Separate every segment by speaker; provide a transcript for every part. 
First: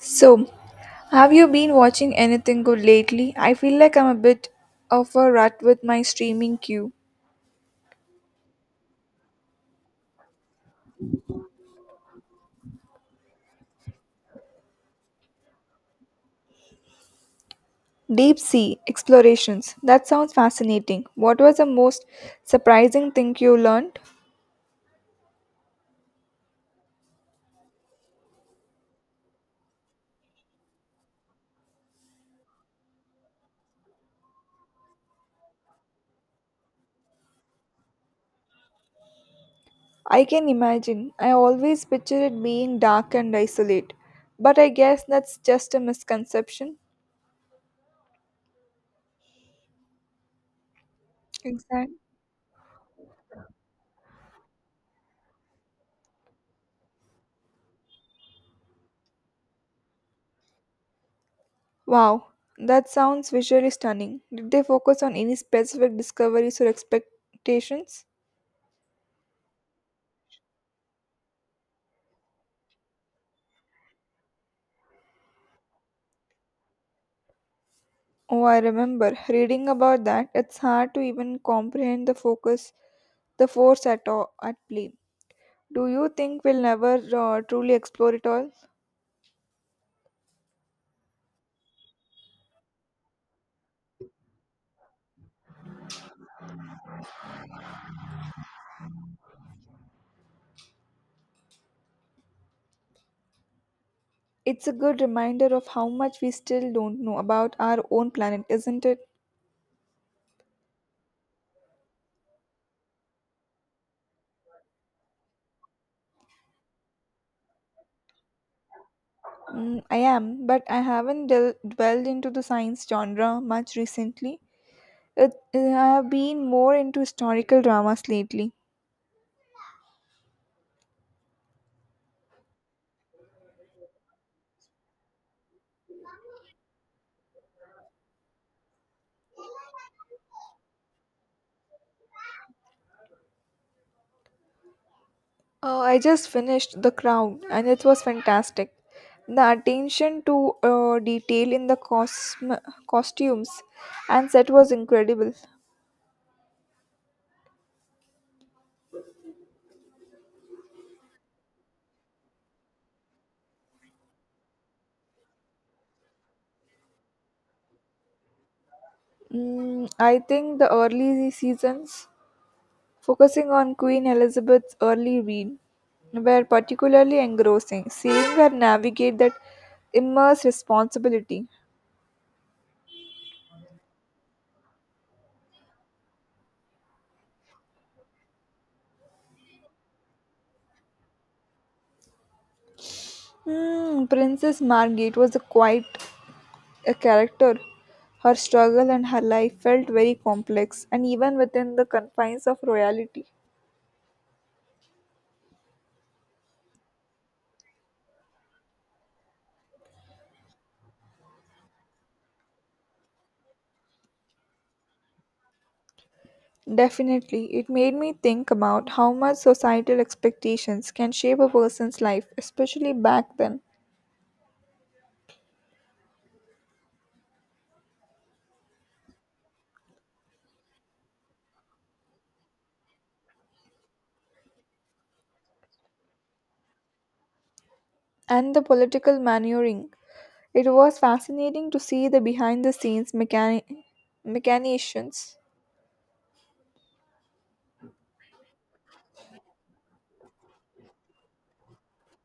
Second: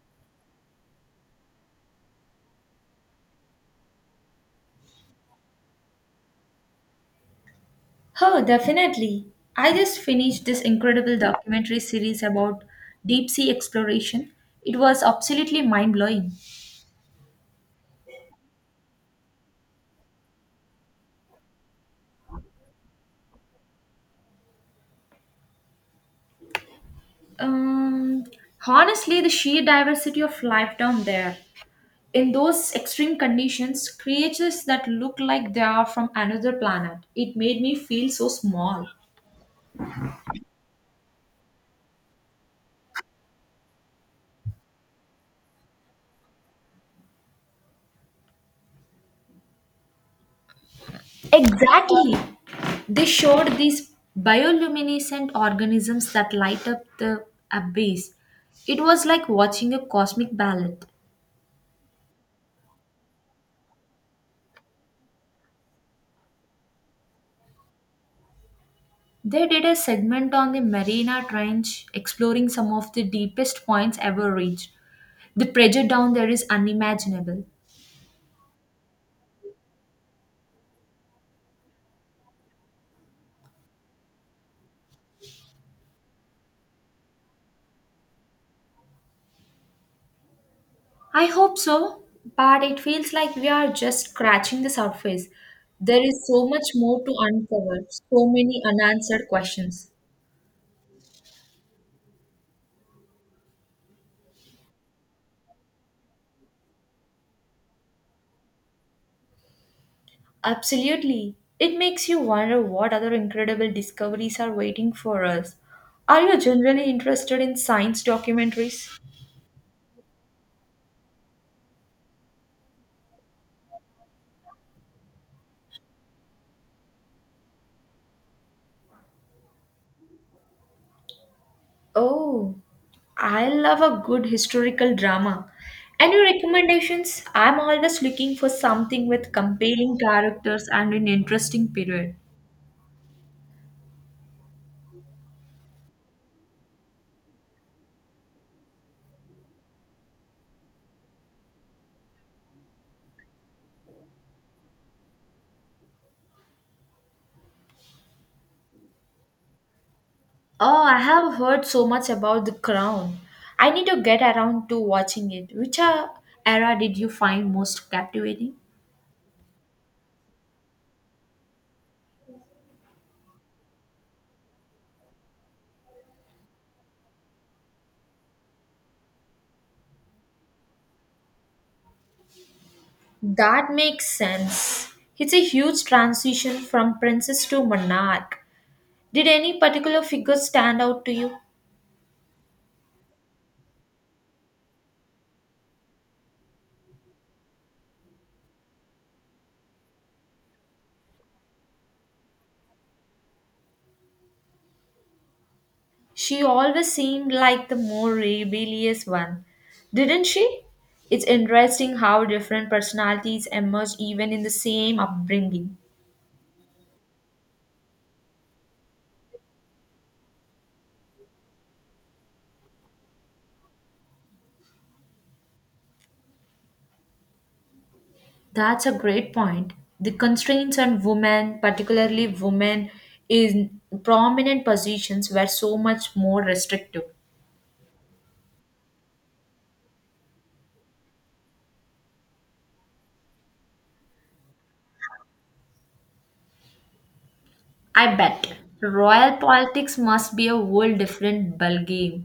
Speaker 1: So, have you been watching anything good lately? I feel like I'm a bit of a rut with my streaming queue.
Speaker 2: Oh, definitely. I just finished this incredible documentary series about deep sea exploration. It was absolutely mind blowing.
Speaker 1: Deep sea explorations. That sounds fascinating. What was the most surprising thing you learned?
Speaker 2: Um, Honestly, the sheer diversity of life down there. In those extreme conditions, creatures that look like they are from another planet. It made me feel so small.
Speaker 1: I can imagine. I always picture it being dark and isolate. But I guess that's just a misconception. Exactly.
Speaker 2: Exactly. They showed these bioluminescent organisms that light up the abyss. It was like watching a cosmic ballet.
Speaker 1: Wow, that sounds visually stunning. Did they focus on any specific discoveries or expectations?
Speaker 2: They did a segment on the Mariana Trench, exploring some of the deepest points ever reached. The pressure down there is unimaginable.
Speaker 1: Oh, I remember reading about that. It's hard to even comprehend the focus, the force at all, at play. Do you think we'll never truly explore it all?
Speaker 2: I hope so, but it feels like we are just scratching the surface. There is so much more to uncover, so many unanswered questions.
Speaker 1: It's a good reminder of how much we still don't know about our own planet, isn't it?
Speaker 2: Absolutely. It makes you wonder what other incredible discoveries are waiting for us. Are you generally interested in science documentaries?
Speaker 1: Mm, I am, but I haven't dwelled into the science genre much recently. It, I have been more into historical dramas lately.
Speaker 2: Oh, I love a good historical drama. Any recommendations? I'm always looking for something with compelling characters and an interesting period.
Speaker 1: I just finished The Crown and it was fantastic. The attention to detail in the costumes and set was incredible.
Speaker 2: Oh, I have heard so much about The Crown. I need to get around to watching it. Which era did you find most captivating?
Speaker 1: Mm, I think the early seasons, focusing on Queen Elizabeth's early reign, were particularly engrossing. Seeing her navigate that immense responsibility.
Speaker 2: That makes sense. It's a huge transition from princess to monarch. Did any particular figure stand out to you?
Speaker 1: Hmm, Princess Margit was a quite a character. Her struggle and her life felt very complex, and even within the confines of royalty.
Speaker 2: She always seemed like the more rebellious one, didn't she? It's interesting how different personalities emerge even in the same upbringing.
Speaker 1: Definitely, it made me think about how much societal expectations can shape a person's life, especially back then,
Speaker 2: That's a great point. The constraints on women, particularly women in prominent positions, were so much more restrictive.
Speaker 1: and the political maneuvering. It was fascinating to see the behind the scenes machinations.
Speaker 2: I bet royal politics must be a whole different ballgame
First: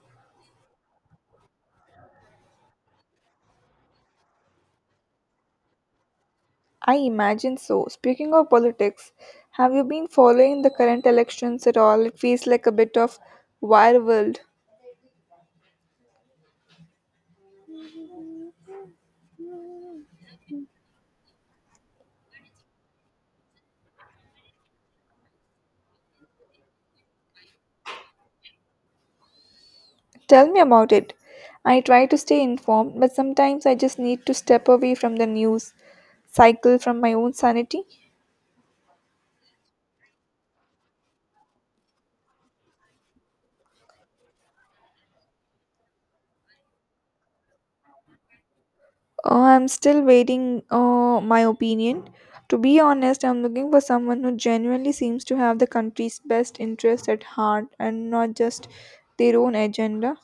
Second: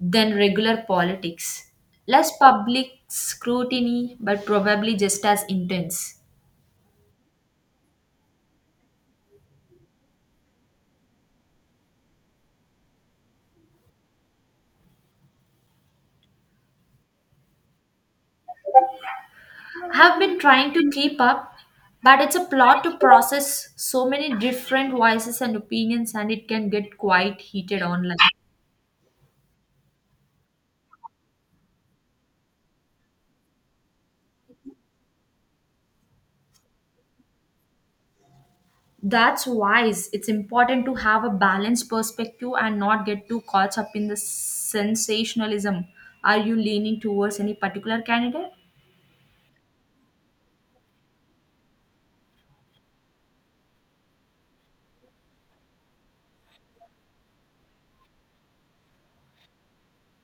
Speaker 2: than regular politics. Less public scrutiny, but probably just as intense.
Speaker 1: I imagine so. Speaking of politics, have you been following the current elections at all? It feels like a bit of wire world.
Speaker 2: Have been trying to keep up, but it's a plot to process so many different voices and opinions, and it can get quite heated online.
Speaker 1: Tell me about it. I try to stay informed, but sometimes I just need to step away from the news cycle from my own sanity.
Speaker 2: That's wise. It's important to have a balanced perspective and not get too caught up in the sensationalism. Are you leaning towards any particular candidate?
Speaker 1: Oh, I'm still waiting my opinion. To be honest, I'm looking for someone who genuinely seems to have the country's best interest at heart and not just their own agenda.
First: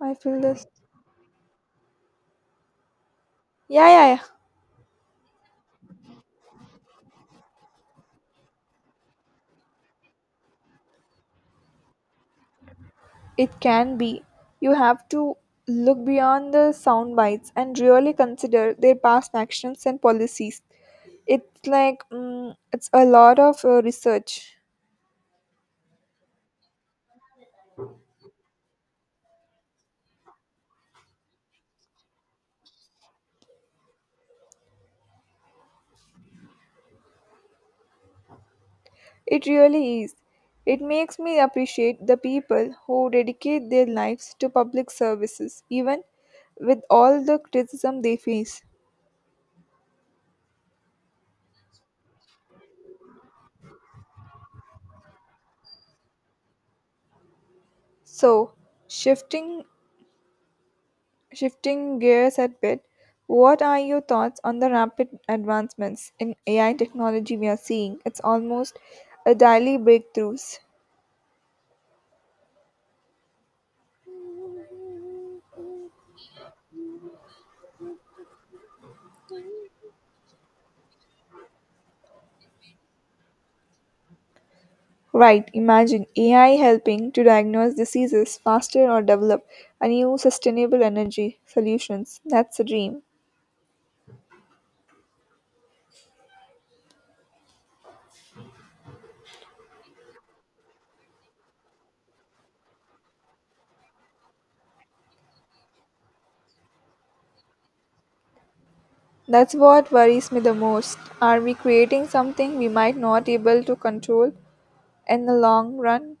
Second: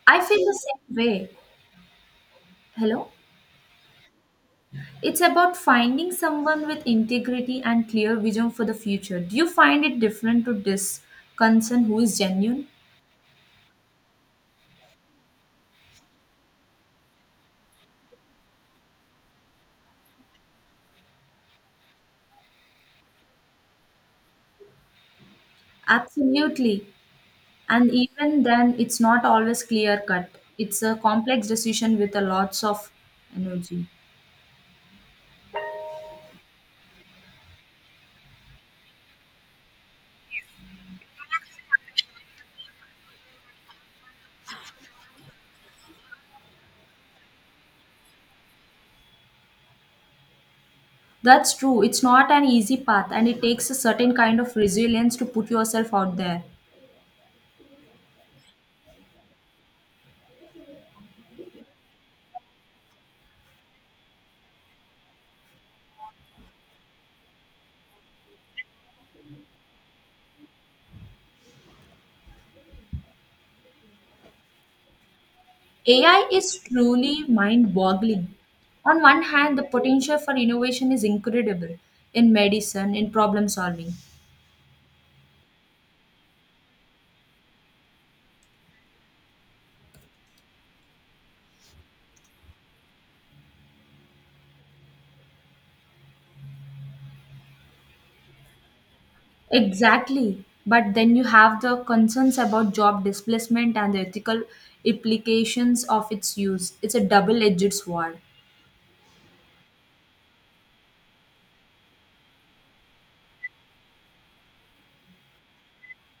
Speaker 1: I
Speaker 2: I feel
Speaker 1: feel
Speaker 2: the
Speaker 1: this.
Speaker 2: same way. Hello?
Speaker 1: Yeah, yeah, yeah.
Speaker 2: It's about finding someone with integrity and clear vision for the future. Do you find it different to this concern who is genuine?
Speaker 1: It can be. You have to look beyond the sound bites and really consider their past actions and policies. It's like it's a lot of research.
Speaker 2: Absolutely. And even then, it's not always clear cut. It's a complex decision with a lots of energy.
Speaker 1: It really is. It makes me appreciate the people who dedicate their lives to public services, even with all the criticism they face.
Speaker 2: That's true. It's not an easy path, and it takes a certain kind of resilience to put yourself out there.
Speaker 1: So, shifting Shifting gears a bit, what are your thoughts on the rapid advancements in AI technology we are seeing? It's almost a daily breakthroughs.
Speaker 2: AI is truly mind boggling. On one hand, the potential for innovation is incredible in medicine, in problem solving.
Speaker 1: Right, imagine AI helping to diagnose diseases faster or develop a new sustainable energy solutions. That's a dream.
Speaker 2: Exactly. But then you have the concerns about job displacement and the ethical implications of its use. It's a double edged sword.
Speaker 1: That's what worries me the most. Are we creating something we might not able to control in the long run?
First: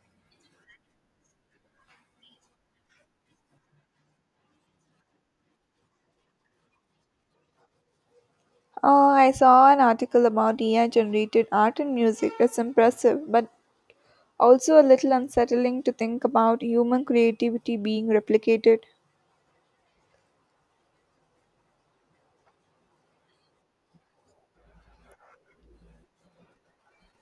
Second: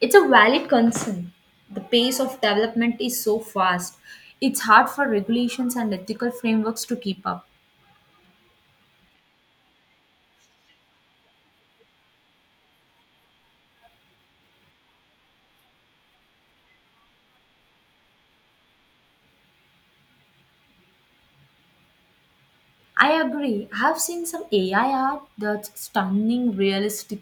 Speaker 2: It's a valid concern. The pace of development is so fast, it's hard for regulations and ethical frameworks to keep up.
Speaker 1: I saw an article about AI generated art and music. It's impressive, but also a little unsettling to think about human creativity being replicated.
Speaker 2: I agree. I have seen some AI art that's stunning, realistic,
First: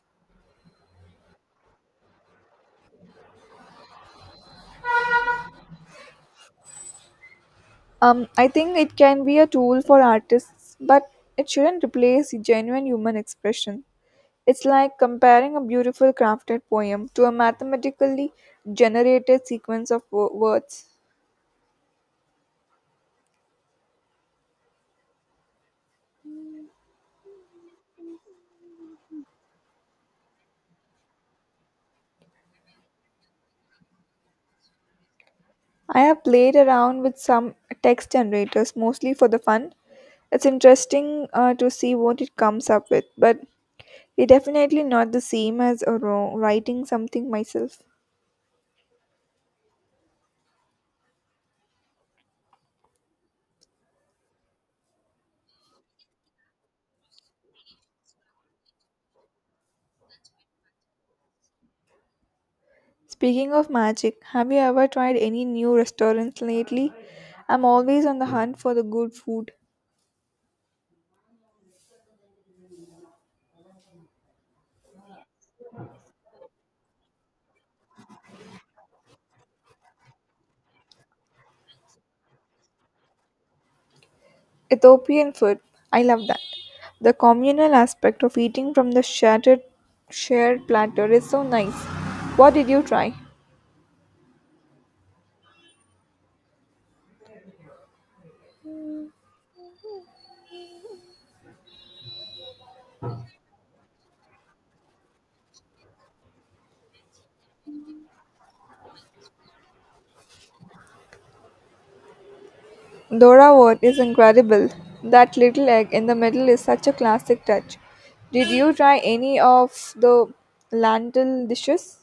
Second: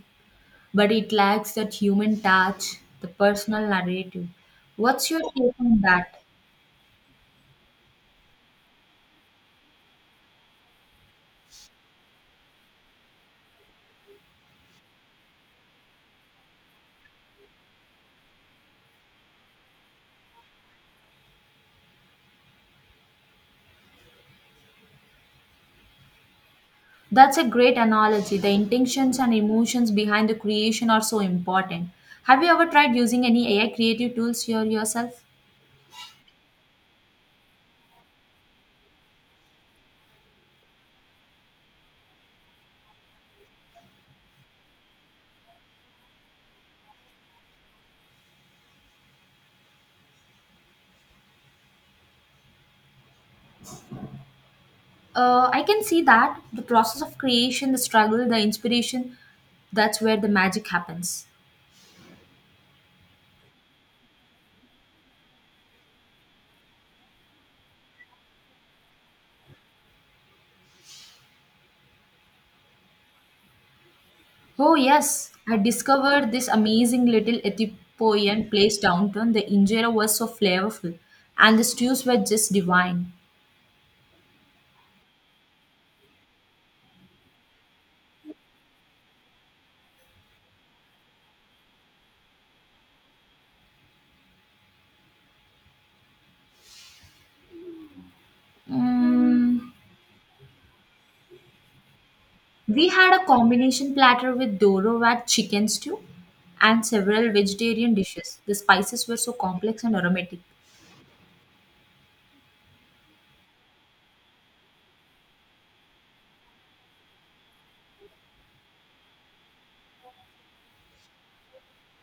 Speaker 2: but it lacks that human touch, the personal narrative. What's your take on that?
Speaker 1: I think it can be a tool for artists, but it shouldn't replace genuine human expression. It's like comparing a beautiful crafted poem to a mathematically generated sequence of words.
Speaker 2: That's a great analogy. The intentions and emotions behind the creation are so important. Have you ever tried using any AI creative tools here yourself?
Speaker 1: I have played around with some text generators mostly for the fun. It's interesting to see what it comes up with, but it's definitely not the same as writing something myself.
Speaker 2: I can see that the process of creation, the struggle, the inspiration, that's where the magic happens.
Speaker 1: Speaking of magic, have you ever tried any new restaurants lately? I'm always on the hunt for the good food.
Speaker 2: Oh, yes, I discovered this amazing little Ethiopian place downtown. The injera was so flavorful, and the stews were just divine.
Speaker 1: Ethiopian food, I love that. The communal aspect of eating from the shattered shared platter is so nice. What did you try?
Speaker 2: Mm, we had a combination platter with dorovat chicken stew and several vegetarian dishes. The spices were so complex and aromatic.
Speaker 1: Dora wort is incredible. That little egg in the middle is such a classic touch. Did you try any of the lentil dishes?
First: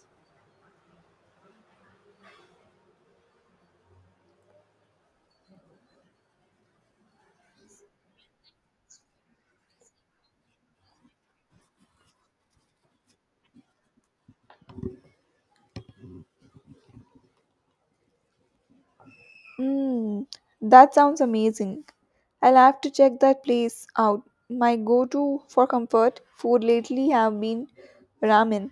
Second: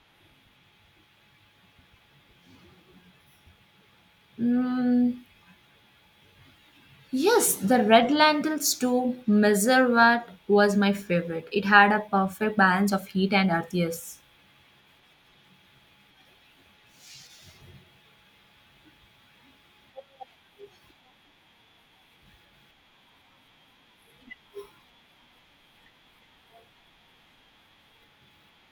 Speaker 2: Mm, yes, the red lentil stew Mezzerwat was my favorite. It had a perfect balance of heat and earthiness.
Speaker 1: Mm, that sounds amazing. I'll have to check that place out. My go-to for comfort food lately have been ramen.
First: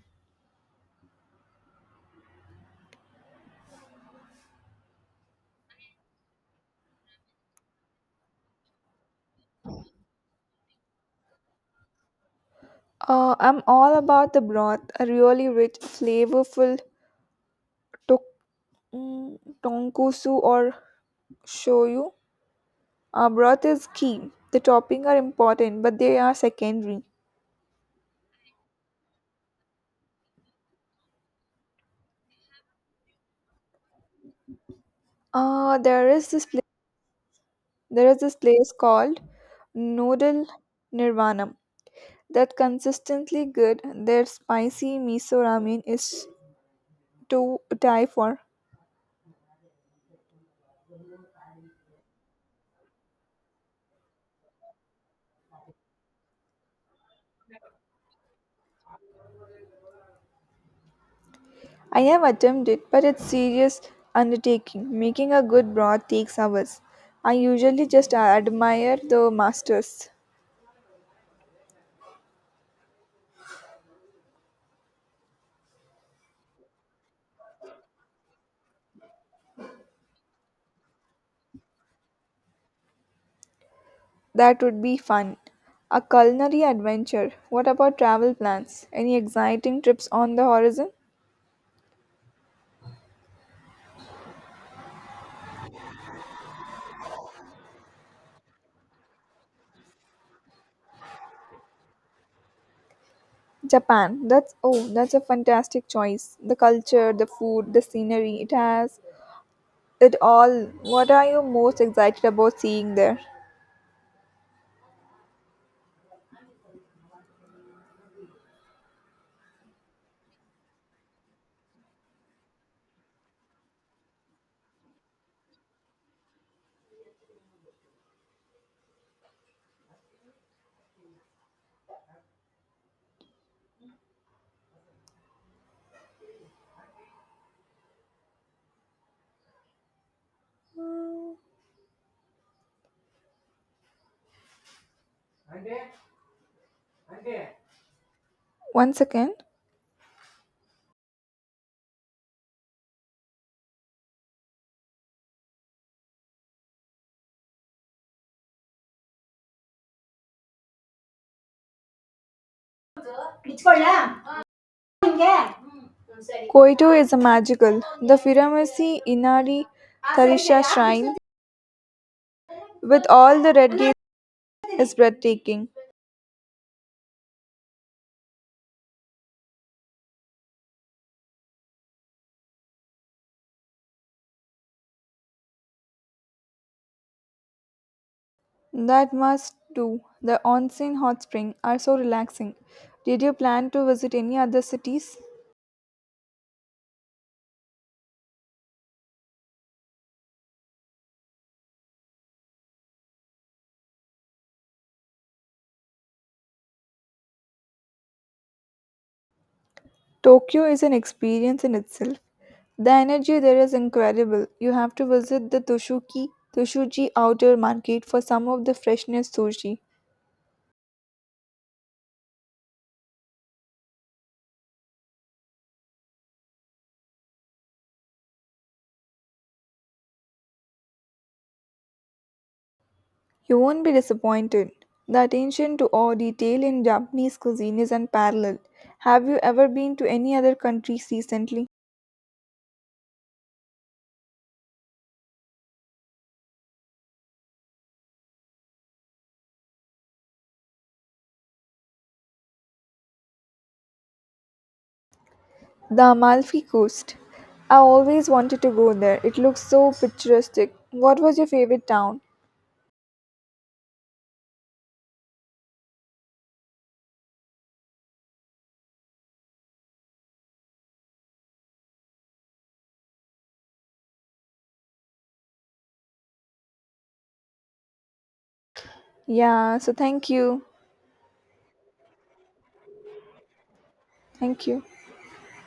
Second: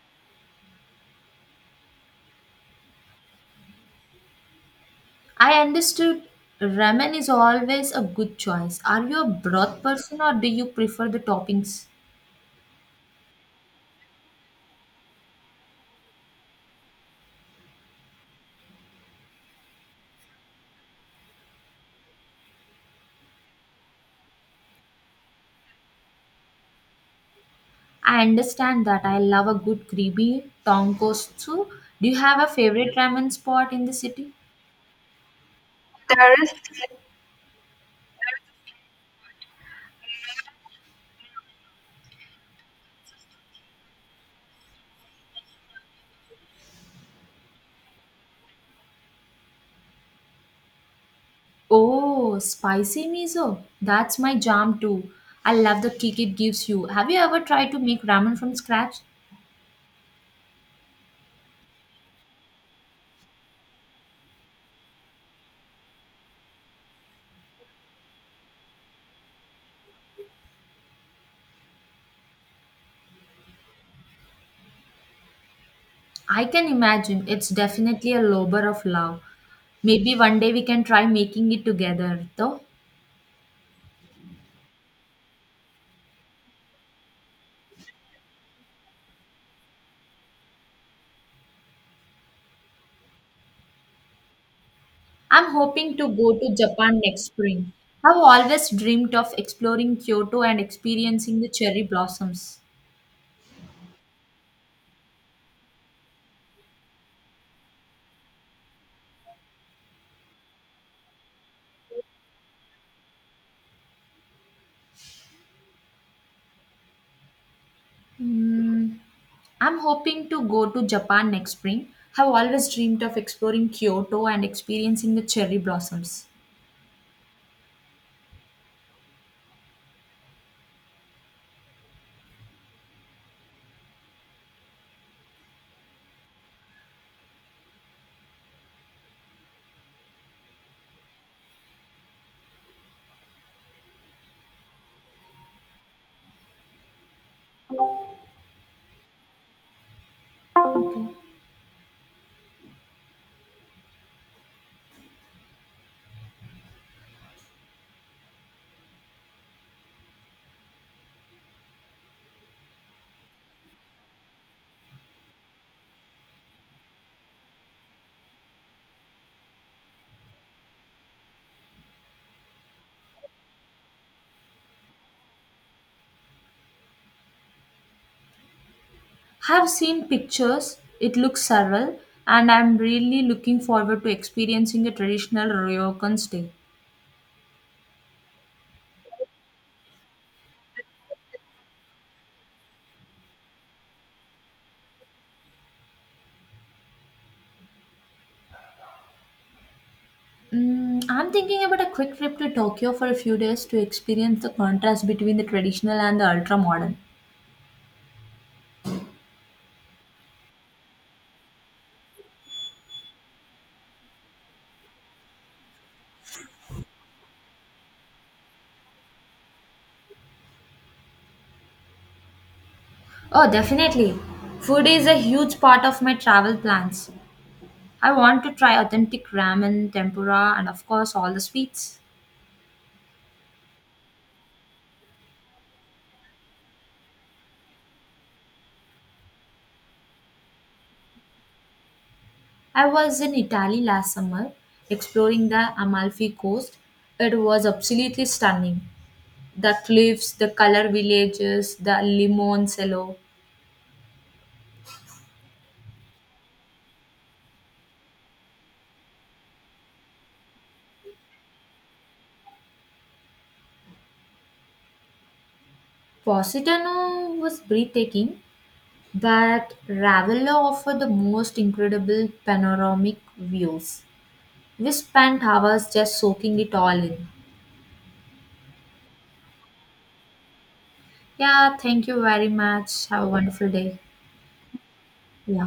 Speaker 2: I understood ramen is always a good choice. Are you a broth person or do you prefer the toppings?
Speaker 1: I'm all about the broth, a really rich, flavorful to- tonkatsu or shoyu. Broth is key. The topping are important, but they are secondary.
Speaker 2: I understand that I love a good creamy tonkotsu. Do you have a favorite ramen spot in the city?
Speaker 1: Uh, there is
Speaker 2: There
Speaker 1: this
Speaker 2: is.
Speaker 1: place, there is this place called Noodle Nirvana. That consistently good, their spicy miso ramen is to die for.
Speaker 2: Oh, spicy miso. That's my jam too. I love the kick it gives you. Have you ever tried to make ramen from scratch?
Speaker 1: I have attempted, but it's serious undertaking. Making a good broth takes hours. I usually just admire the masters.
Speaker 2: I can imagine it's definitely a labor of love. Maybe one day we can try making it together, though.
Speaker 1: That would be fun. A culinary adventure. What about travel plans? Any exciting trips on the horizon?
Speaker 2: I'm hoping to go to Japan next spring. I've always dreamed of exploring Kyoto and experiencing the cherry blossoms.
Speaker 1: Japan. That's that's a fantastic choice. The culture, the food, the scenery. It has it all. What are you most excited about seeing there?
Speaker 2: Hmm. I'm hoping to go to Japan next spring. Have always dreamed of exploring Kyoto and experiencing the cherry blossoms.
Speaker 1: Mm, one second. Koito is a magical. The Firamasi Inari Tarisha shrine with all the red gates is breathtaking.
Speaker 2: Have seen pictures, it looks surreal, and I'm really looking forward to experiencing a traditional Ryokan stay.
Speaker 1: That must do. The onsen hot spring are so relaxing. Did you plan to visit any other cities?
Speaker 2: Mm, I'm thinking about a quick trip to Tokyo for a few days to experience the contrast between the traditional and the ultra modern.
Speaker 1: Tokyo is an experience in itself. The energy there is incredible. You have to visit the Toshuki Toshuji outer market for some of the freshest sushi.
Speaker 2: Oh, definitely. Food is a huge part of my travel plans. I want to try authentic ramen, tempura, and of course, all the sweets.
Speaker 1: You won't be disappointed. The attention to all detail in Japanese cuisine is unparalleled. Have you ever been to any other countries recently?
Speaker 2: I was in Italy last summer exploring the Amalfi Coast. It was absolutely stunning. The cliffs, the color villages, the Limoncello.
Speaker 1: The Amalfi Coast. I always wanted to go there. It looks so picturesque. What was your favorite town?
Speaker 2: Positano was breathtaking, but Ravella offered the most incredible panoramic views. We spent hours just soaking it all in.
Speaker 1: Yeah, so thank you.
Speaker 2: Yeah, thank you very much. Have a wonderful day.
Speaker 1: Thank you.
Speaker 2: Yeah.